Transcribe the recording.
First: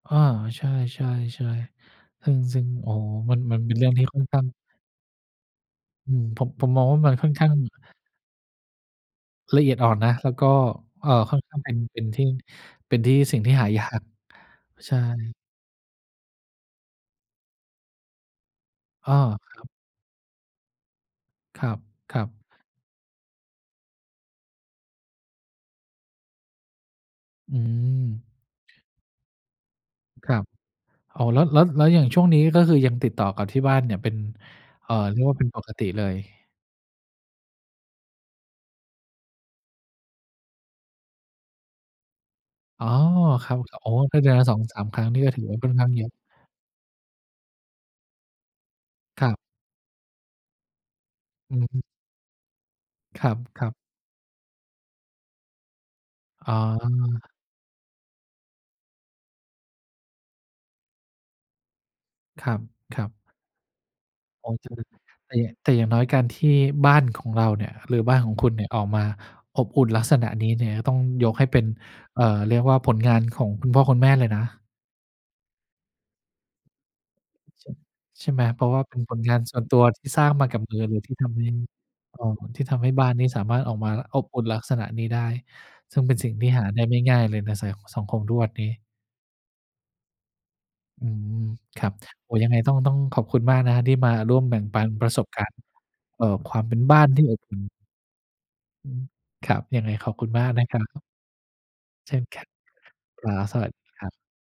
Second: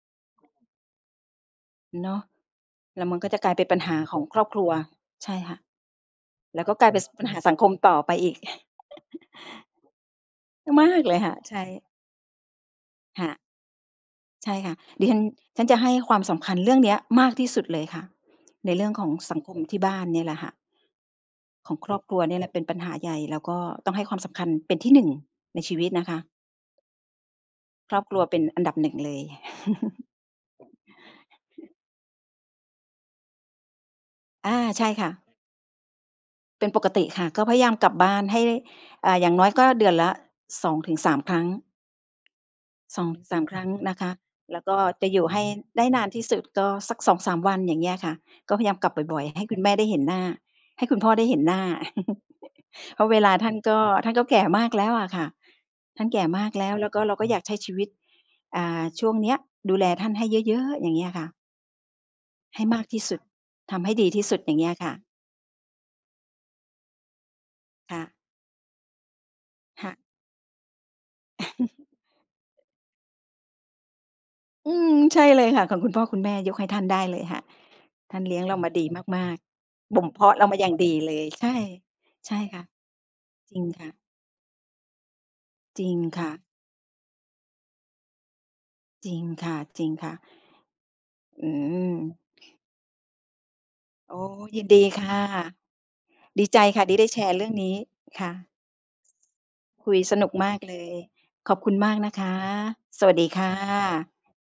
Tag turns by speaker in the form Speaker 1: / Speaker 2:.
Speaker 1: อ้อ ใช่
Speaker 2: เ
Speaker 1: ๆ
Speaker 2: นาะ
Speaker 1: ๆ เอาจริง ๆ โอ้
Speaker 2: แล้
Speaker 1: โ
Speaker 2: ว
Speaker 1: ฮ
Speaker 2: มันก็
Speaker 1: ม
Speaker 2: จ
Speaker 1: ั
Speaker 2: ะ
Speaker 1: น
Speaker 2: กลา
Speaker 1: ม
Speaker 2: ย
Speaker 1: ั
Speaker 2: เ
Speaker 1: น
Speaker 2: ป็น
Speaker 1: เป
Speaker 2: ป
Speaker 1: ็น
Speaker 2: ัญ
Speaker 1: เรื่
Speaker 2: ห
Speaker 1: อง
Speaker 2: า
Speaker 1: ที่
Speaker 2: ข
Speaker 1: ค่
Speaker 2: อ
Speaker 1: อ
Speaker 2: ง
Speaker 1: นข
Speaker 2: ค
Speaker 1: ้
Speaker 2: ร
Speaker 1: า
Speaker 2: อ
Speaker 1: ง
Speaker 2: บครัว ใช่ค่ะ
Speaker 1: อืม ผม
Speaker 2: แล
Speaker 1: ผ
Speaker 2: ้ว
Speaker 1: ม
Speaker 2: ก็
Speaker 1: ม
Speaker 2: ก
Speaker 1: อง
Speaker 2: ลาย
Speaker 1: ว
Speaker 2: เ
Speaker 1: ่
Speaker 2: ป็
Speaker 1: า
Speaker 2: น ส
Speaker 1: มัน
Speaker 2: ป
Speaker 1: ค
Speaker 2: ัญ
Speaker 1: ่อ
Speaker 2: ห
Speaker 1: น
Speaker 2: า
Speaker 1: ข้า
Speaker 2: ส
Speaker 1: ง
Speaker 2: ังคมต่อไปอีก
Speaker 1: ละเอียดอ่อนนะ แล้วก็
Speaker 2: มาก
Speaker 1: เอ่
Speaker 2: เ
Speaker 1: อ
Speaker 2: ลยค่
Speaker 1: ค
Speaker 2: ะ
Speaker 1: ่อนข
Speaker 2: ใช
Speaker 1: ้างเป็น
Speaker 2: ่
Speaker 1: เป็นที่ เป็นที่
Speaker 2: ค่ะ
Speaker 1: สิ่งที่หายาก
Speaker 2: ใช่ค่ะ
Speaker 1: ใช่
Speaker 2: ดิฉัน ฉันจะให้ความสำคัญเรื่องเนี้ยมากที่สุดเลยค่ะ ในเรื่องขอ
Speaker 1: อ
Speaker 2: ง
Speaker 1: ้อ
Speaker 2: สังค
Speaker 1: ค
Speaker 2: ม
Speaker 1: รับ
Speaker 2: ที่บ้านเนี่ยแหละค่ะ
Speaker 1: ค
Speaker 2: ของครอบครั
Speaker 1: ร
Speaker 2: ว
Speaker 1: ับ
Speaker 2: เนี่ยแ
Speaker 1: ๆ
Speaker 2: หละเป็นปัญหาใหญ่ แล้วก็ต้องให้ความสำคัญเป็นที่ 1 ในชีวิตนะคะ
Speaker 1: อื
Speaker 2: ครอบครัวเป
Speaker 1: ม
Speaker 2: ็นอันดับ 1 เลย
Speaker 1: ครับ อ๋อ แล้ว แล้ว แล้วอย่างช่วงนี้ ก็คือยังติดต่อกับที่บ้านเนี่ย เป็น
Speaker 2: อา ใช
Speaker 1: เ
Speaker 2: ่
Speaker 1: อ่อ
Speaker 2: ค่
Speaker 1: เรี
Speaker 2: ะ
Speaker 1: ยกว่าเป็นปกติเลย
Speaker 2: เป็นปกติค่ะ ก็พยายามกลับบ้านให้ อา อย่างน้อยก็เดือนละ 2-3 ครั้ง
Speaker 1: อ๋อ
Speaker 2: 2-3
Speaker 1: คร
Speaker 2: ค
Speaker 1: ั
Speaker 2: ร
Speaker 1: บ
Speaker 2: ั้ง
Speaker 1: ๆ อ๋
Speaker 2: น
Speaker 1: อ
Speaker 2: ะคะ
Speaker 1: ถ้าเดือนละ ส
Speaker 2: แ
Speaker 1: อ
Speaker 2: ล้
Speaker 1: ง
Speaker 2: วก็
Speaker 1: สาม คร
Speaker 2: จ
Speaker 1: ั้
Speaker 2: ะ
Speaker 1: ง
Speaker 2: อ
Speaker 1: น
Speaker 2: ย
Speaker 1: ี่
Speaker 2: ู่
Speaker 1: ก็
Speaker 2: ให
Speaker 1: ถ
Speaker 2: ้
Speaker 1: ือว่าค่อน
Speaker 2: ได
Speaker 1: ข
Speaker 2: ้
Speaker 1: ้าง
Speaker 2: น
Speaker 1: เย
Speaker 2: า
Speaker 1: อ
Speaker 2: น
Speaker 1: ะ
Speaker 2: ที่สุด ก็สัก 2-3 วัน อย่างเงี้ยค่ะ ก็พยายามกลับบ่อย
Speaker 1: ครับ
Speaker 2: ๆ ให้คุณแม่ได้เห็นหน้า ให้คุณพ่อได้เห็นห
Speaker 1: อ
Speaker 2: น
Speaker 1: ื
Speaker 2: ้า
Speaker 1: อฮึ
Speaker 2: เพราะเว
Speaker 1: ค
Speaker 2: ล
Speaker 1: ร
Speaker 2: าท่าน
Speaker 1: ั
Speaker 2: ก
Speaker 1: บ ๆ
Speaker 2: ็ ท่านก็แก่มากแล้วอะค่ะ ท่านแก่มา
Speaker 1: อ๋
Speaker 2: ก
Speaker 1: อ
Speaker 2: แล้ว แล้วก็เราก็อยากใช้ชีวิต อ่า ช่วงเนี้ย ดูแลท่านให้เยอะ ๆ อย่างเงี้ยค่ะ
Speaker 1: คร
Speaker 2: ให้มากที่
Speaker 1: ับ
Speaker 2: สุ
Speaker 1: ๆ
Speaker 2: ด ทำให้ดีที่สุด อย่างเงี้ยค่ะ
Speaker 1: [unintelligible] แต่อย่าง แต่อย่างน้อยการที่บ้านของเราเนี่ย
Speaker 2: ค
Speaker 1: หร
Speaker 2: ่
Speaker 1: ือ
Speaker 2: ะ
Speaker 1: บ้านของคุณเนี่ยออกมาอบอ
Speaker 2: ค
Speaker 1: ุ่น
Speaker 2: ่ะ
Speaker 1: ลักษณะนี้เนี่ย ต้องยกให้เป็น เอ่อ เรียกว่าผลงานของคุณพ่อคุณแม่เลยนะ
Speaker 2: อืม ใช่เลยค่ะ ของคุณพ่อคุณแม่ ยกให้ท่านได้เลยค่ะ
Speaker 1: ช
Speaker 2: ท่าน
Speaker 1: ใช
Speaker 2: เ
Speaker 1: ่
Speaker 2: ลี้
Speaker 1: ไ
Speaker 2: ย
Speaker 1: หม
Speaker 2: งเรา
Speaker 1: เพร
Speaker 2: ม
Speaker 1: า
Speaker 2: า
Speaker 1: ะว
Speaker 2: ด
Speaker 1: ่
Speaker 2: ี
Speaker 1: าเป็นผ
Speaker 2: มา
Speaker 1: ลง
Speaker 2: ก
Speaker 1: านส่วนตัว
Speaker 2: ๆ บ
Speaker 1: ท
Speaker 2: ่
Speaker 1: ี
Speaker 2: ม
Speaker 1: ่
Speaker 2: เพ
Speaker 1: สร้
Speaker 2: า
Speaker 1: าง
Speaker 2: ะเรา
Speaker 1: มา
Speaker 2: ม
Speaker 1: ก
Speaker 2: า
Speaker 1: ับ
Speaker 2: อย่า
Speaker 1: ม
Speaker 2: ง
Speaker 1: ื
Speaker 2: ด
Speaker 1: อ
Speaker 2: ี
Speaker 1: เลย
Speaker 2: เล
Speaker 1: ที่
Speaker 2: ย
Speaker 1: ทำใ
Speaker 2: ใ
Speaker 1: ห
Speaker 2: ช
Speaker 1: ้
Speaker 2: ่
Speaker 1: เอ่
Speaker 2: ใช่
Speaker 1: อ
Speaker 2: ค
Speaker 1: ท
Speaker 2: ่ะ
Speaker 1: ี่ทำให้บ้านนี้สาม
Speaker 2: จร
Speaker 1: า
Speaker 2: ิ
Speaker 1: รถ
Speaker 2: ง
Speaker 1: ออก
Speaker 2: ค
Speaker 1: ม
Speaker 2: ่
Speaker 1: า
Speaker 2: ะ
Speaker 1: แล้วอบอุ่นลักษณะนี้ได้
Speaker 2: จริ
Speaker 1: ซ
Speaker 2: ง
Speaker 1: ึ่งเป็น
Speaker 2: ค
Speaker 1: ส
Speaker 2: ่
Speaker 1: ิ่ง
Speaker 2: ะ
Speaker 1: ที่หาได้ไม่ง่ายเลยใน ส สังคมทุกวันนี้
Speaker 2: จริงค่ะ จริงค่ะ
Speaker 1: อืม
Speaker 2: อื
Speaker 1: ครับ
Speaker 2: ม
Speaker 1: โอ้ ยังไงต้อง ต้องขอบคุณมากนะครับ ที่ม
Speaker 2: อ
Speaker 1: า
Speaker 2: ๋อ
Speaker 1: ร่วมแบ
Speaker 2: ย
Speaker 1: ่
Speaker 2: ิ
Speaker 1: ง
Speaker 2: นด
Speaker 1: ปั
Speaker 2: ี
Speaker 1: น
Speaker 2: ค
Speaker 1: ประ
Speaker 2: ่ะ
Speaker 1: สบการณ์ เอ่อ
Speaker 2: ดี
Speaker 1: ค
Speaker 2: ใ
Speaker 1: ว
Speaker 2: จ
Speaker 1: ามเป็
Speaker 2: ค
Speaker 1: น
Speaker 2: ่ะที
Speaker 1: บ
Speaker 2: ่
Speaker 1: ้า
Speaker 2: ได้
Speaker 1: น
Speaker 2: แช
Speaker 1: ที่
Speaker 2: ร
Speaker 1: อ
Speaker 2: ์เ
Speaker 1: บ
Speaker 2: รื่อ
Speaker 1: อ
Speaker 2: ง
Speaker 1: ุ่น
Speaker 2: นี้ ค่ะ
Speaker 1: อืม ครับ ยัง
Speaker 2: ค
Speaker 1: ไง
Speaker 2: ุย
Speaker 1: ขอ
Speaker 2: ส
Speaker 1: บค
Speaker 2: น
Speaker 1: ุ
Speaker 2: ุ
Speaker 1: ณ
Speaker 2: ก
Speaker 1: มา
Speaker 2: ม
Speaker 1: ก
Speaker 2: าก
Speaker 1: นะ
Speaker 2: เ
Speaker 1: ค
Speaker 2: ล
Speaker 1: รั
Speaker 2: ย
Speaker 1: บ
Speaker 2: ขอบคุณมากน
Speaker 1: เช
Speaker 2: ะ
Speaker 1: ่
Speaker 2: ค
Speaker 1: น
Speaker 2: ะ
Speaker 1: กัน
Speaker 2: สวัส
Speaker 1: ค
Speaker 2: ดี
Speaker 1: รั
Speaker 2: ค
Speaker 1: บ
Speaker 2: ่ะ
Speaker 1: สวัสดีครับ